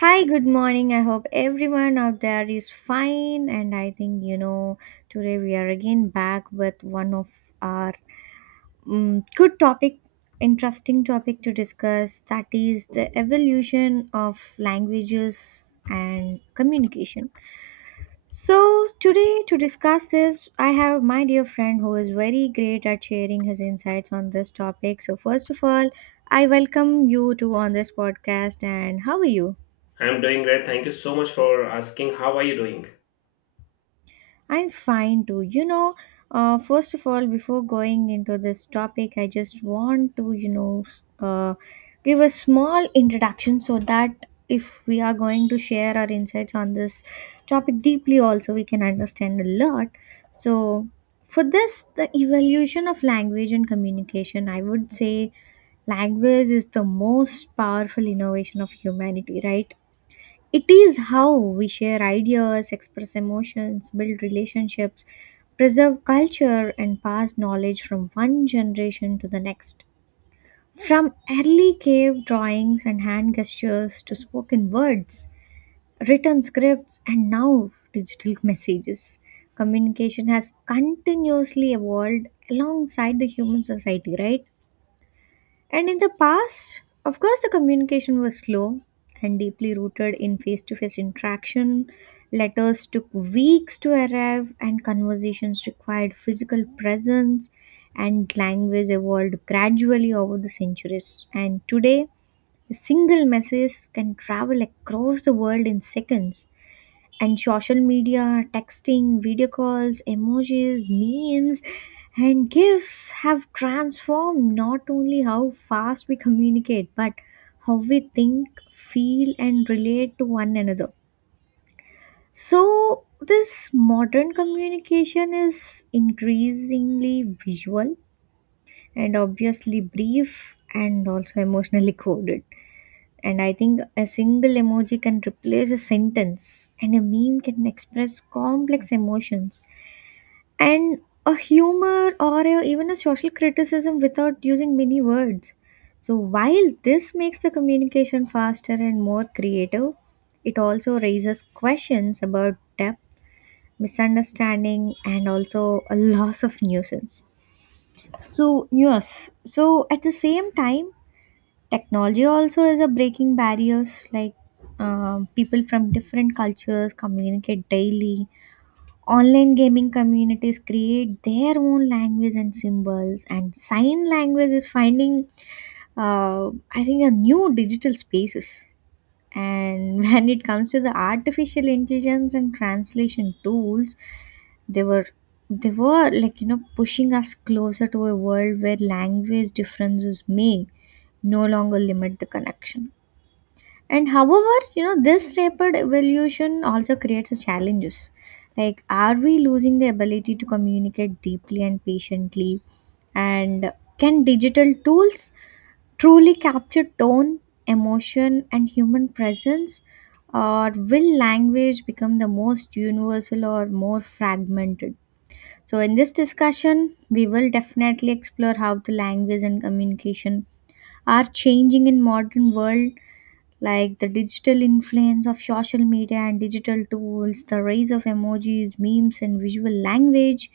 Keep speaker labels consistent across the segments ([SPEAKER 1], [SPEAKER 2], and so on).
[SPEAKER 1] Hi, good morning. I hope everyone out there is fine. And I think, you know, today we are again back with one of our good topic, interesting topic to discuss, that is the evolution of languages and communication. So, today to discuss this, I have my dear friend who is very great at sharing his insights on this topic. So, first of all, I welcome you to on this podcast, and how are you?
[SPEAKER 2] I'm doing great. Thank you so much for asking. How are you doing?
[SPEAKER 1] I'm fine too. You know, first of all, before going into this topic, I just want to, you know, give a small introduction so that if we are going to share our insights on this topic deeply, also we can understand a lot. So, for this, the evolution of language and communication, I would say language is the most powerful innovation of humanity, right? It is how we share ideas, express emotions, build relationships, preserve culture, and pass knowledge from one generation to the next. From early cave drawings and hand gestures to spoken words, written scripts, and now digital messages, communication has continuously evolved alongside the human society, right? And in the past, of course, the communication was slow and deeply rooted in face to face interaction. Letters took weeks to arrive, and conversations required physical presence, and language evolved gradually over the centuries. And today, a single message can travel across the world in seconds, and social media, texting, video calls, emojis, memes, and gifts have transformed not only how fast we communicate, but how we think, feel, and relate to one another. So, this modern communication is increasingly visual and obviously brief and also emotionally coded. And I think a single emoji can replace a sentence, and a meme can express complex emotions and a humor or even a social criticism without using many words. So, while this makes the communication faster and more creative, it also raises questions about depth, misunderstanding, and also a loss of nuisance. So, yes, so at the same time, technology also is a breaking barriers, like people from different cultures communicate daily. Online gaming communities create their own language and symbols, and sign language is finding, uh, I think, a new digital spaces. And when it comes to the artificial intelligence and translation tools, they were they were like, you know, pushing us closer to a world where language differences may no longer limit the connection. And however, you know, this rapid evolution also creates challenges. Like, are we losing the ability to communicate deeply and patiently? And can digital tools truly capture tone, emotion, and human presence? Or will language become the most universal or more fragmented? So, in this discussion, we will definitely explore how the language and communication are changing in modern world, like the digital influence of social media and digital tools, the rise of emojis, memes, and visual language,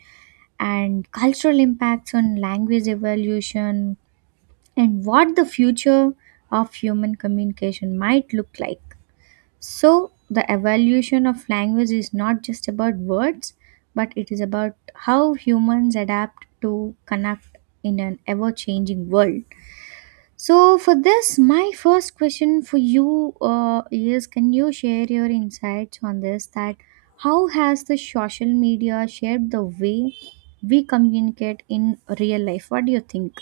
[SPEAKER 1] and cultural impacts on language evolution, and what the future of human communication might look like. So, the evolution of language is not just about words, but it is about how humans adapt to connect in an ever changing world. So, for this, my first question for you is, can you share your insights on this? That how has the social media shaped the way we communicate in real life? What do you think?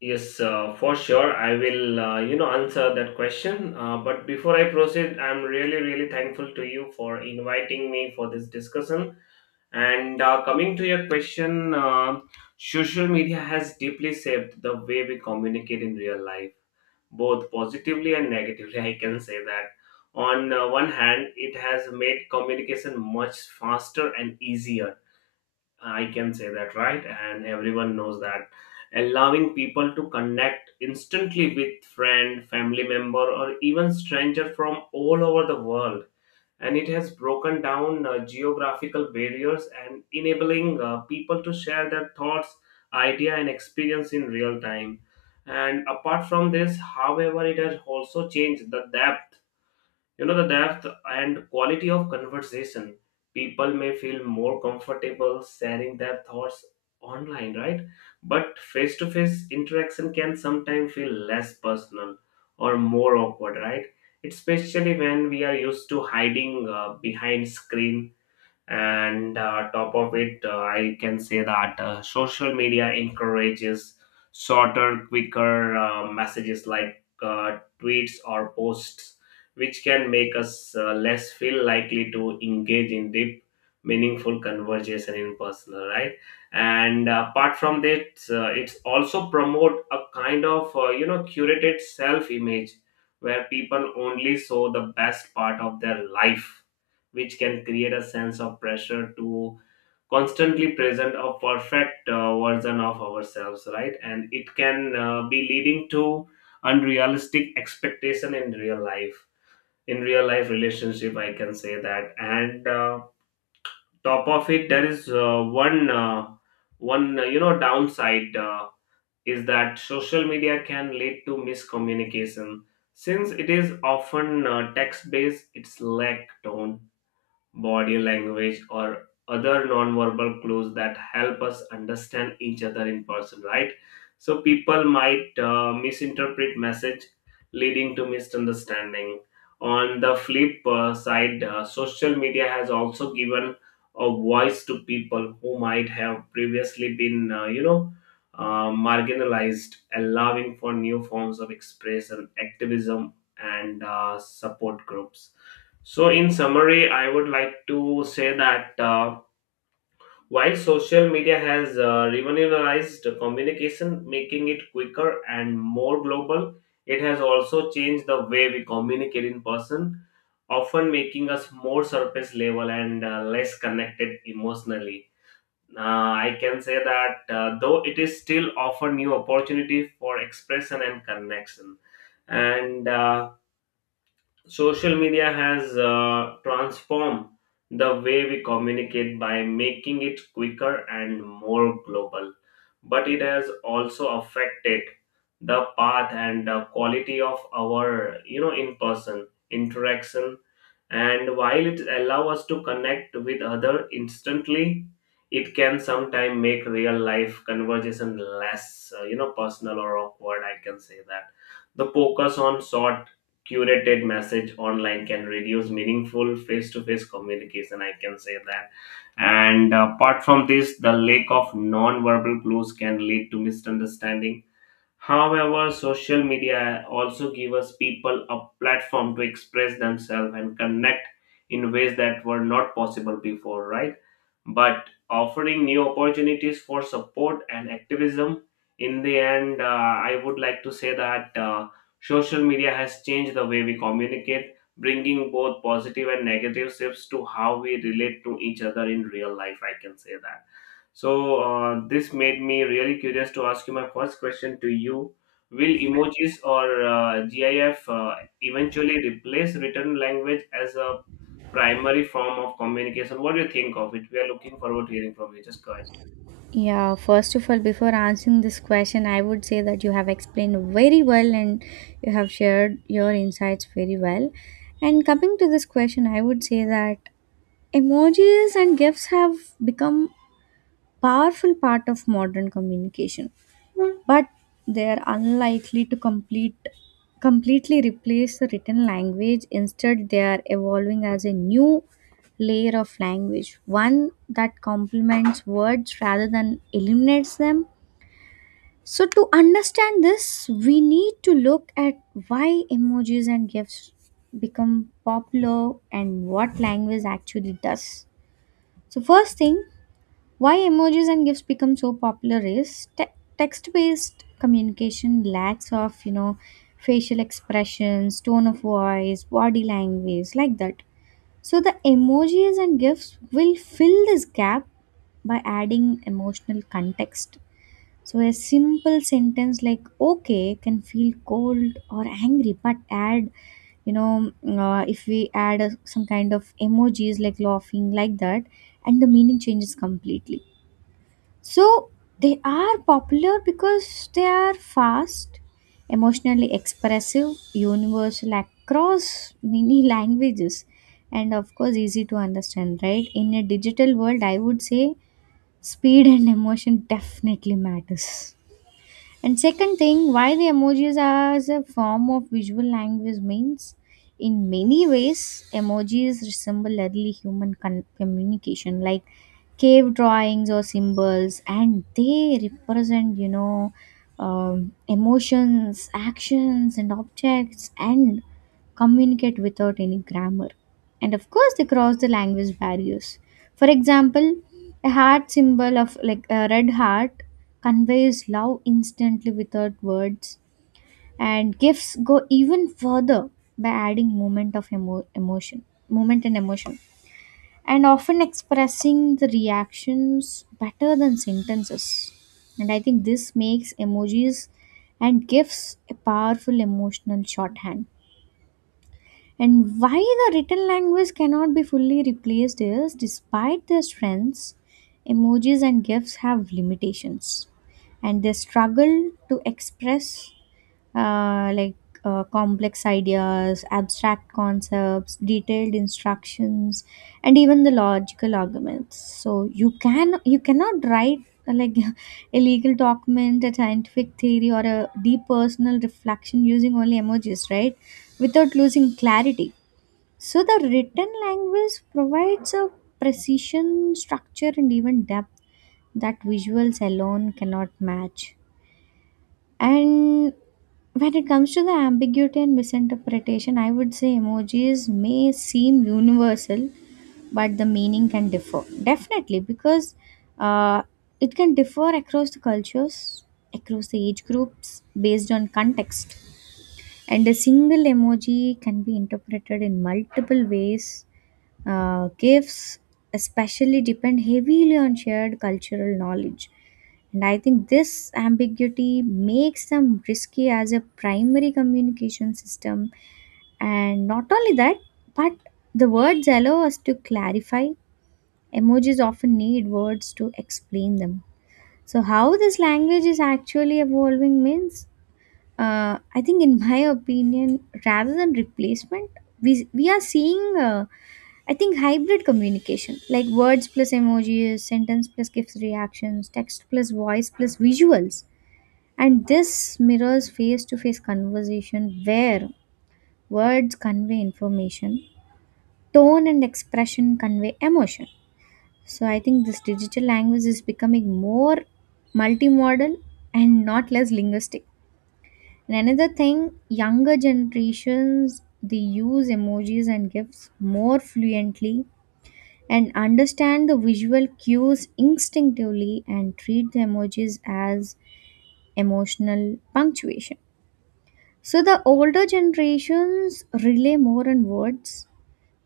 [SPEAKER 2] Yes, for sure. I will, answer that question. But before I proceed, I'm really thankful to you for inviting me for this discussion. And coming to your question, social media has deeply shaped the way we communicate in real life, both positively and negatively. I can say that on one hand it has made communication much faster and easier, I can say that, right? And everyone knows that. Allowing people to connect instantly with friend, family member, or even stranger from all over the world. And it has broken down geographical barriers and enabling people to share their thoughts, idea, and experience in real time. And apart from this, however, it has also changed the depth and quality of conversation. People may feel more comfortable sharing their thoughts online, right? But face to face interaction can sometimes feel less personal or more awkward, right? Especially when we are used to hiding behind screen. And top of it, I can say that social media encourages shorter quicker messages like tweets or posts, which can make us less feel likely to engage in deep meaningful conversation in person, right? And apart from that, it's also promote a kind of curated self image, where people only show the best part of their life, which can create a sense of pressure to constantly present a perfect version of ourselves, right? And it can be leading to unrealistic expectation in real life relationship, I can say that. And top of it there is one downside, is that social media can lead to miscommunication since it is often text based, its lack tone, body language, or other non-verbal clues that help us understand each other in person, right? So people might misinterpret message, leading to misunderstanding. On the flip side, social media has also given a voice to people who might have previously been marginalized, allowing for new forms of expression, activism, and support groups. So, in summary, I would like to say that while social media has revolutionized communication, making it quicker and more global, it has also changed the way we communicate in person, often making us more surface level and less connected emotionally. I can say that though it is still offer new opportunity for expression and connection. And social media has transformed the way we communicate by making it quicker and more global, but it has also affected the path and the quality of our in-person interaction. And while it allows us to connect with other instantly, it can sometimes make real life conversation less personal or awkward. I can say that the focus on short curated message online can reduce meaningful face-to-face communication, I can say that. And apart from this, the lack of non-verbal clues can lead to misunderstanding. However, social media also give us people a platform to express themselves and connect in ways that were not possible before, right? But offering new opportunities for support and activism. In the end, I would like to say that social media has changed the way we communicate, bringing both positive and negative shifts to how we relate to each other in real life. I can say that. So this made me really curious to ask you my first question to you. Will emojis or GIF eventually replace written language as a primary form of communication? What do you think of it? We are looking forward to hearing from you. Just go ahead.
[SPEAKER 1] Yeah, first of all, before answering this question, I would say that you have explained very well and you have shared your insights very well. And coming to this question, I would say that emojis and gifs have become powerful part of modern communication, but they are unlikely to completely replace the written language. Instead, they are evolving as a new layer of language, one that complements words rather than eliminates them. So to understand this, we need to look at why emojis and gifs become popular and what language actually does. So, first thing, why emojis and gifs become so popular is text-based communication lacks of, you know, facial expressions, tone of voice, body language, like that. So the emojis and gifs will fill this gap by adding emotional context. So a simple sentence like "okay" can feel cold or angry, but add, you know, if we add a, some kind of emojis like laughing like that, and the meaning changes completely. So they are popular because they are fast, emotionally expressive, universal across many languages, and of course easy to understand, right? In a digital world, I would say speed and emotion definitely matters. And second thing, why the emojis are as a form of visual language means, in many ways, emojis resemble early human communication, like cave drawings or symbols, and they represent, you know, emotions, actions, and objects, and communicate without any grammar. And of course, they cross the language barriers. For example, a heart symbol of like a red heart conveys love instantly without words, and gifts go even further by adding moment of emotion, moment and emotion, and often expressing the reactions better than sentences. And I think this makes emojis and gifts a powerful emotional shorthand. And why the written language cannot be fully replaced is, despite their strengths, emojis and GIFs have limitations, and they struggle to express, uh, like complex ideas, abstract concepts, detailed instructions, and even the logical arguments. So you cannot write, uh, like a legal document, a scientific theory, or a deep personal reflection using only emojis, right? Without losing clarity. So the written language provides a precision, structure, and even depth that visuals alone cannot match. And when it comes to the ambiguity and misinterpretation, I would say emojis may seem universal, but the meaning can differ. Definitely, because uh, it can differ across the cultures, across the age groups, based on context. And a single emoji can be interpreted in multiple ways. Uh, gifts especially depend heavily on shared cultural knowledge. And I think this ambiguity makes them risky as a primary communication system. And not only that, but the words allow us to clarify. Emojis often need words to explain them. So, how this language is actually evolving means, I think, in my opinion, rather than replacement, we are seeing, I think, hybrid communication, like words plus emojis, sentence plus GIFs reactions, text plus voice plus visuals. And this mirrors face to face conversation where words convey information, tone and expression convey emotion. So I think this digital language is becoming more multimodal and not less linguistic. And another thing, younger generations, they use emojis and GIFs more fluently and understand the visual cues instinctively and treat the emojis as emotional punctuation. So the older generations rely more on words,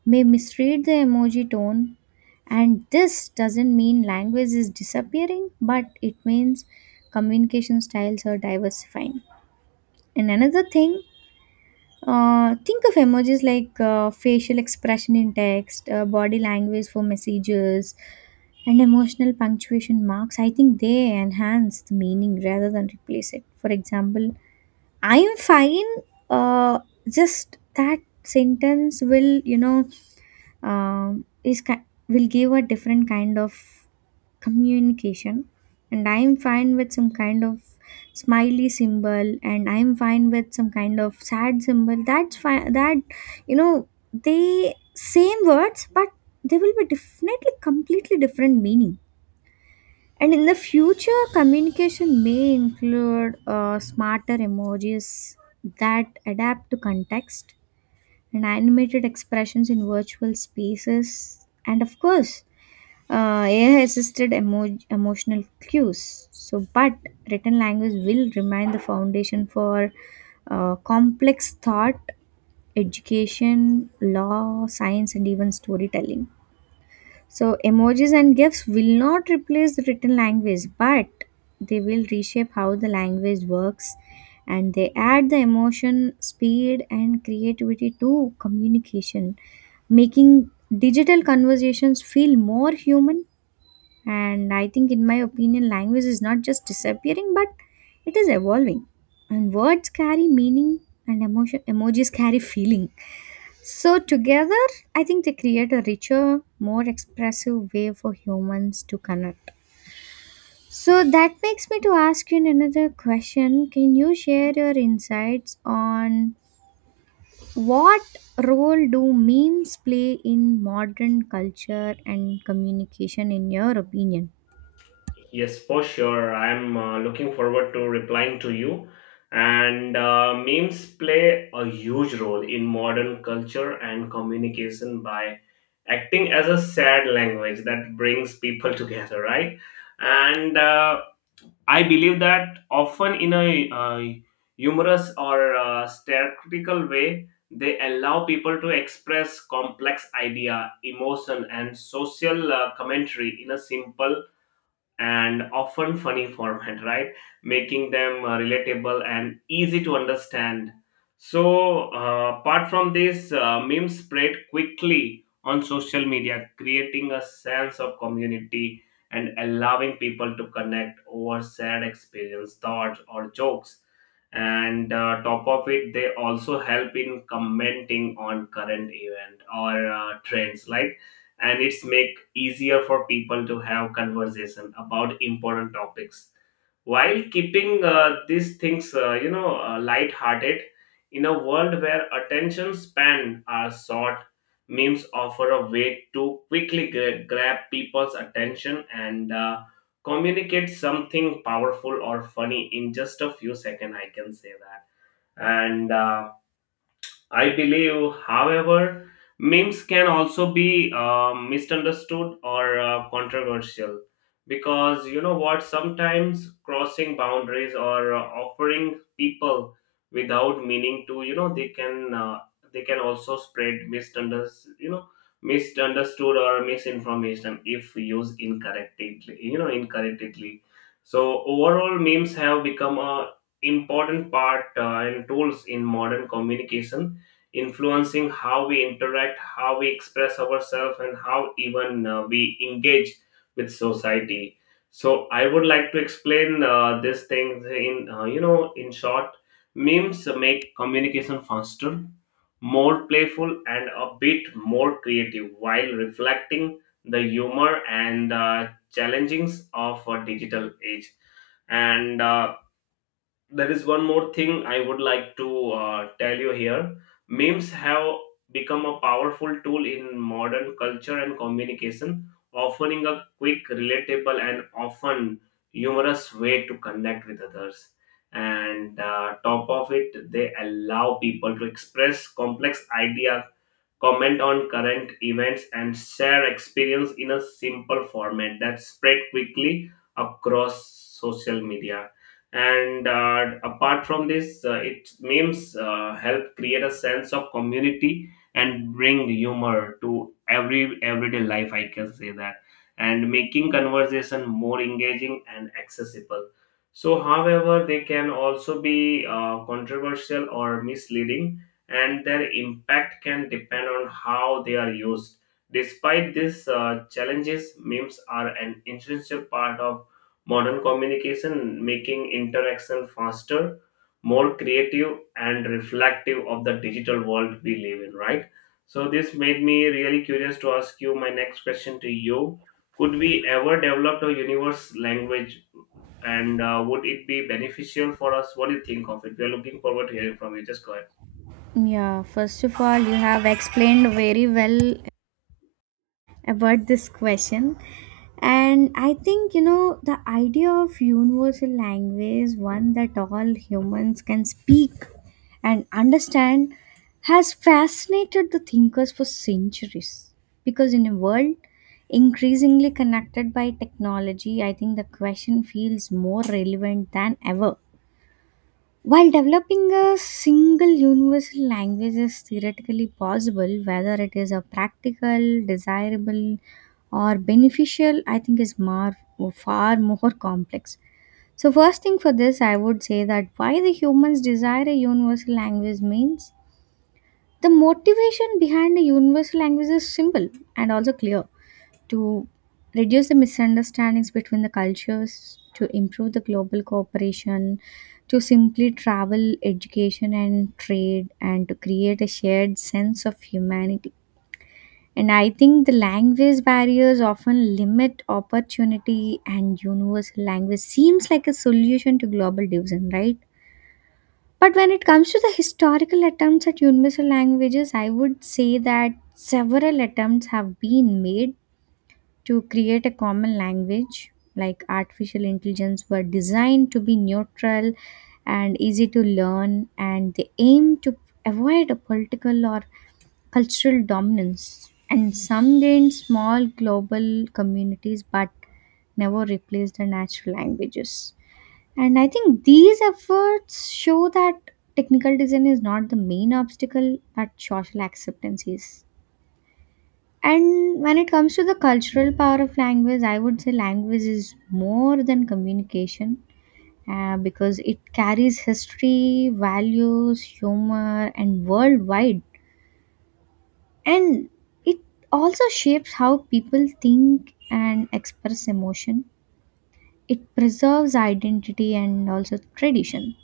[SPEAKER 1] may misread the emoji tone, and this doesn't mean language is disappearing, but it means communication styles are diversifying. And another thing, think of emojis like facial expression in text, body language for messages, and emotional punctuation marks. I think they enhance the meaning rather than replace it. For example, I am fine. Uh, just that sentence will, you know, will give a different kind of communication, and I'm fine with some kind of smiley symbol, and I'm fine with some kind of sad symbol, that's fine. That, you know, they same words, but they will be definitely completely different meaning. And in the future, communication may include smarter emojis that adapt to context, and animated expressions in virtual spaces, and of course AI assisted emotional cues. So, but written language will remain the foundation for complex thought, education, law, science, and even storytelling. So, emojis and GIFs will not replace the written language, but they will reshape how the language works, and they add the emotion, speed, and creativity to communication, making digital conversations feel more human. And I think, in my opinion, language is not just disappearing, but it is evolving. And words carry meaning, and emotion, emojis carry feeling. So, together, I think they create a richer, more expressive way for humans to connect. So, that makes me to ask you another question. Can you share your insights on what role do memes play in modern culture and communication, in your opinion?
[SPEAKER 2] Yes, for sure. I'm looking forward to replying to you. And memes play a huge role in modern culture and communication by acting as a shared language that brings people together, right? And I believe that often in a humorous or satirical way, they allow people to express complex idea, emotion, and social commentary in a simple and often funny format, right? Making them relatable and easy to understand. So, apart from this, memes spread quickly on social media, creating a sense of community and allowing people to connect over sad experience, thoughts, or jokes. And top of it, they also help in commenting on current event or trends, like, and it's make easier for people to have conversation about important topics, while keeping these things light hearted. In a world where attention span are short, memes offer a way to quickly grab people's attention and communicate something powerful or funny in just a few seconds, I can say that. And I believe, however, memes can also be misunderstood or controversial, because you know what, sometimes crossing boundaries or offering people without meaning to, you know, they can also spread misunderstood or misinformation if used incorrectly. So overall, memes have become a important part and tools in modern communication, influencing how we interact, how we express ourselves, and how even we engage with society. So I would like to explain this thing in in short, memes make communication faster, more playful, and a bit more creative while reflecting the humor and challengings of a digital age. And there is one more thing I would like to tell you here. Memes have become a powerful tool in modern culture and communication, offering a quick, relatable, and often humorous way to connect with others. And top of it, they allow people to express complex ideas, comment on current events, and share experience in a simple format that spread quickly across social media. And apart from this, it memes help create a sense of community and bring humor to everyday life. I can say that, and making conversation more engaging and accessible. So, however, they can also be controversial or misleading, and their impact can depend on how they are used. Despite these challenges, memes are an essential part of modern communication, making interaction faster, more creative, and reflective of the digital world we live in, right? So, this made me really curious to ask you my next question to you. Could we ever develop a universe language, and would it be beneficial for us? What do you think of it? We are looking forward to hearing from you. Just go ahead.
[SPEAKER 1] Yeah, first of all, you have explained very well about this question. And I think, you know, the idea of universal language, one that all humans can speak and understand, has fascinated the thinkers for centuries. Because in a world increasingly connected by technology, I think the question feels more relevant than ever. While developing a single universal language is theoretically possible, whether it is a practical, desirable, or beneficial, I think is far more complex. So, first thing for this, I would say that why the humans desire a universal language means the motivation behind a universal language is simple and also clear to reduce the misunderstandings between the cultures, to improve the global cooperation, to simply travel, education, and trade, and to create a shared sense of humanity. And I think the language barriers often limit opportunity, and universal language seems like a solution to global division, right? But when it comes to the historical attempts at universal languages, I would say that several attempts have been made to create a common language like artificial intelligence were designed to be neutral and easy to learn, and they aim to avoid a political or cultural dominance, and some gained small global communities but never replaced the natural languages. And I think these efforts show that technical design is not the main obstacle, but social acceptance is. And when it comes to the cultural power of language, I would say language is more than communication, because it carries history, values, humor, and worldwide. And it also shapes how people think and express emotion. It preserves identity and also tradition.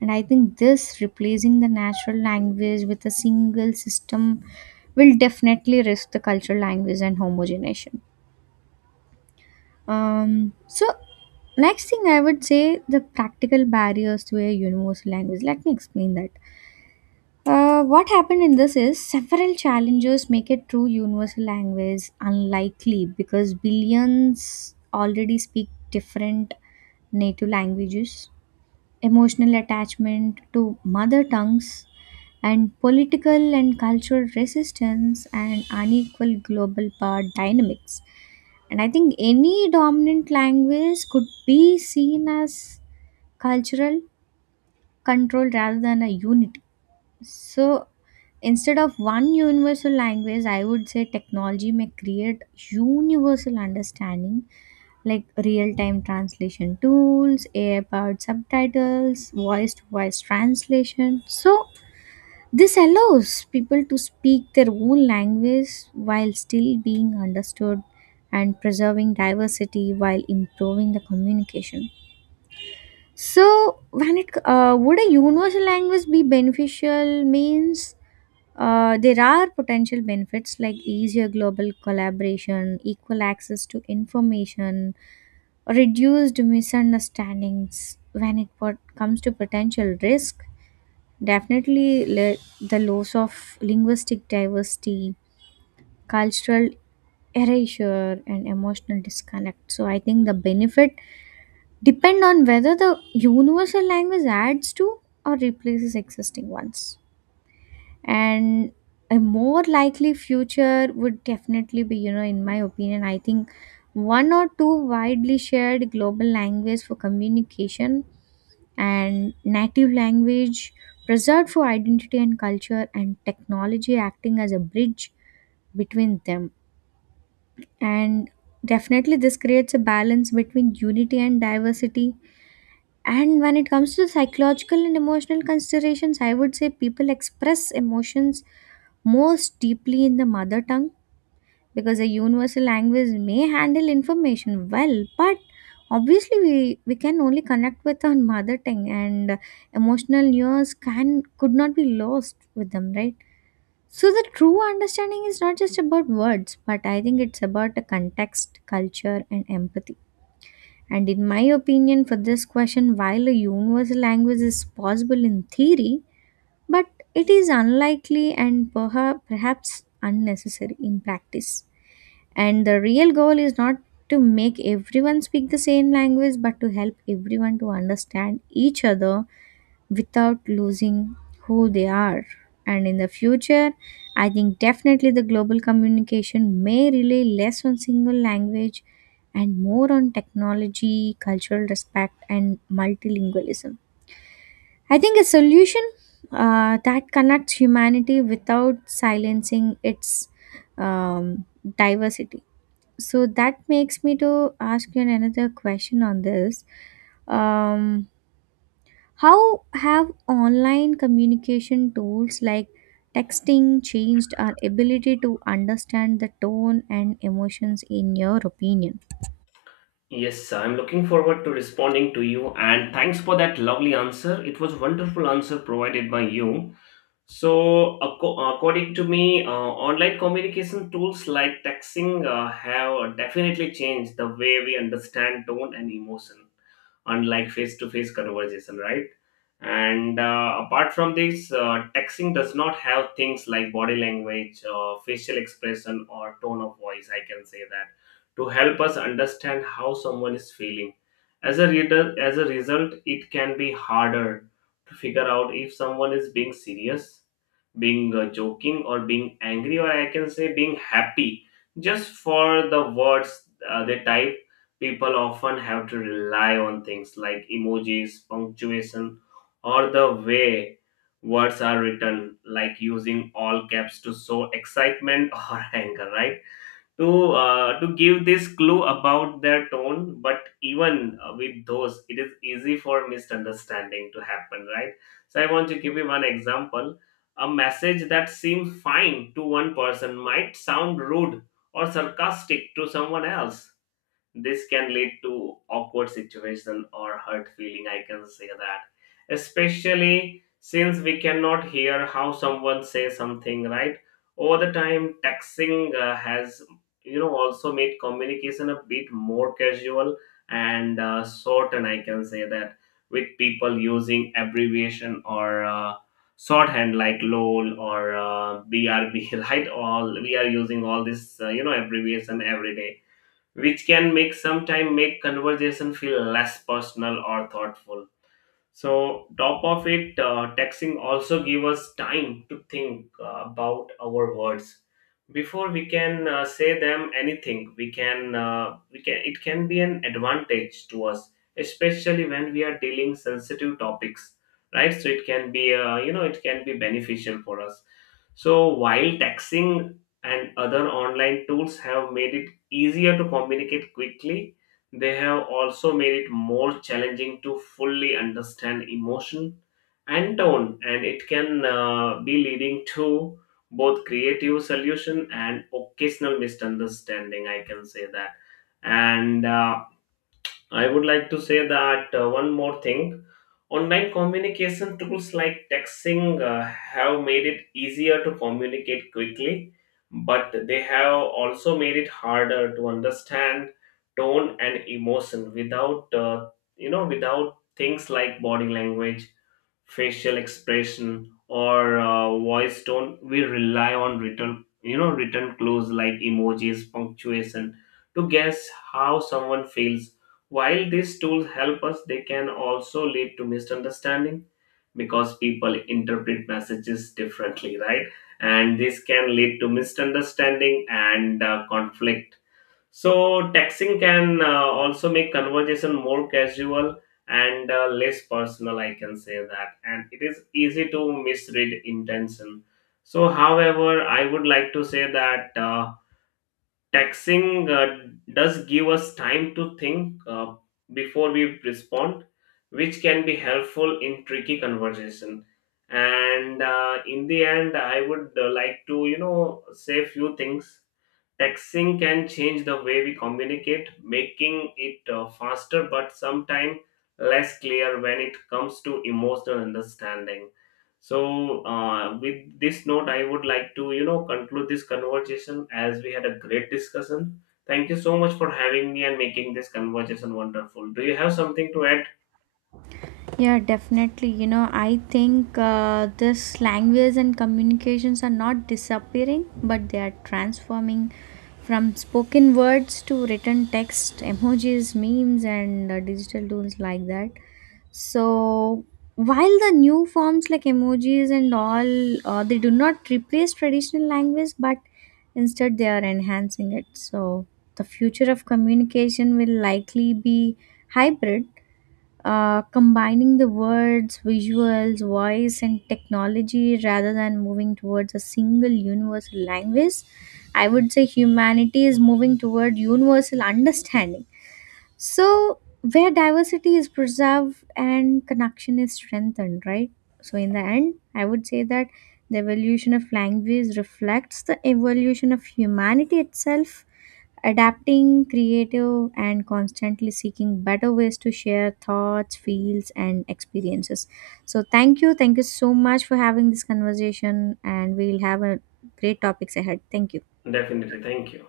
[SPEAKER 1] And I think this replacing the natural language with a single system will definitely risk the cultural language and homogenization. So, next thing I would say the practical barriers to a universal language. Let me explain that. What happened in this is several challenges make a true universal language unlikely because billions already speak different native languages. Emotional attachment to mother tongues and political and cultural resistance and unequal global power dynamics. And I think any dominant language could be seen as cultural control rather than a unity. So instead of one universal language, I would say technology may create universal understanding like real time translation tools, AI powered subtitles, voice to voice translation. So this allows people to speak their own language while still being understood and preserving diversity while improving the communication. So, when it would a universal language be beneficial? Means there are potential benefits like easier global collaboration, equal access to information, reduced misunderstandings. When it comes to potential risk, definitely, the loss of linguistic diversity, cultural erasure, and emotional disconnect. So, I think the benefit depend on whether the universal language adds to or replaces existing ones. And a more likely future would definitely be, you know, in my opinion, I think one or two widely shared global language for communication, and native language preserved for identity and culture, and technology acting as a bridge between them, and definitely this creates a balance between unity and diversity. And when it comes to psychological and emotional considerations, I would say people express emotions most deeply in the mother tongue, because a universal language may handle information well, but obviously we can only connect with our mother tongue, and emotional nuance can could not be lost with them, right? So the true understanding is not just about words, but I think it's about the context, culture, and empathy. And in my opinion for this question, while a universal language is possible in theory, but it is unlikely and perhaps unnecessary in practice. And the real goal is not to make everyone speak the same language, but to help everyone to understand each other without losing who they are. And in the future, I think definitely the global communication may rely less on single language and more on technology, cultural respect, and multilingualism. I think a solution that connects humanity without silencing its um, diversity. So that makes me to ask you another question on this. Um, how have online communication tools like texting changed our ability to understand the tone and emotions, in your opinion?
[SPEAKER 2] Yes, I'm looking forward to responding to you, and thanks for that lovely answer. It was wonderful answer provided by you. So, according to me, online communication tools like texting have definitely changed the way we understand tone and emotion, unlike face-to-face conversation, right? And apart from this, texting does not have things like body language, facial expression, or tone of voice. I can say that, to help us understand how someone is feeling. As a reader, as a result, it can be harder to figure out if someone is being serious, being joking, or being angry, or I can say being happy, just for the words they type. People often have to rely on things like emojis, punctuation, or the way words are written, like using all caps to show excitement or anger, right? To give this clue about their tone, but even with those, it is easy for misunderstanding to happen, right? So I want to give you one example. A message that seems fine to one person might sound rude or sarcastic to someone else. This can lead to awkward situation or hurt feeling, I can say that. Especially since we cannot hear how someone says something, right? Over the time, texting has, you know, also made communication a bit more casual and short, and I can say that with people using abbreviation or shorthand like lol or brb, right, all we are using all this abbreviation every day, which can make sometime make conversation feel less personal or thoughtful. So top of it, texting also give us time to think about our words before we can say them anything. We can, it can be an advantage to us, especially when we are dealing sensitive topics, right? So it can be it can be beneficial for us. So while texting and other online tools have made it easier to communicate quickly, they have also made it more challenging to fully understand emotion and tone, and it can be leading to both creative solution and occasional misunderstanding. I can say that, and. I would like to say that one more thing. Online communication tools like texting have made it easier to communicate quickly, but they have also made it harder to understand tone and emotion without without things like body language, facial expression or voice tone. We rely on written you know written clues like emojis punctuation to guess how someone feels. While these tools help us, they can also lead to misunderstanding, because people interpret messages differently, right? And this can lead to misunderstanding and conflict. So texting can also make conversation more casual and less personal. I can say that, and it is easy to misread intention. So, however, I would like to say that texting does give us time to think before we respond, which can be helpful in tricky conversation. And in the end, I would like to say few things. Texting can change the way we communicate, making it faster but sometimes less clear when it comes to emotional understanding. So, with this note, I would like to, conclude this conversation as we had a great discussion. Thank you so much for having me and making this conversation wonderful. Do you have something to add?
[SPEAKER 1] Yeah, definitely. You know, I think this language and communications are not disappearing, but they are transforming from spoken words to written text, emojis, memes, and digital tools like that. So, while the new forms like emojis and all, they do not replace traditional language, but instead they are enhancing it. So, the future of communication will likely be hybrid, combining the words, visuals, voice, and technology rather than moving towards a single universal language. I would say humanity is moving toward universal understanding. So, where diversity is preserved and connection is strengthened, right? So, in the end, I would say that the evolution of language reflects the evolution of humanity itself, adapting creative and constantly seeking better ways to share thoughts, feels, and experiences. So thank you, thank you so much for having this conversation, and we'll have a great topics ahead. Thank you.
[SPEAKER 2] Definitely. Thank you.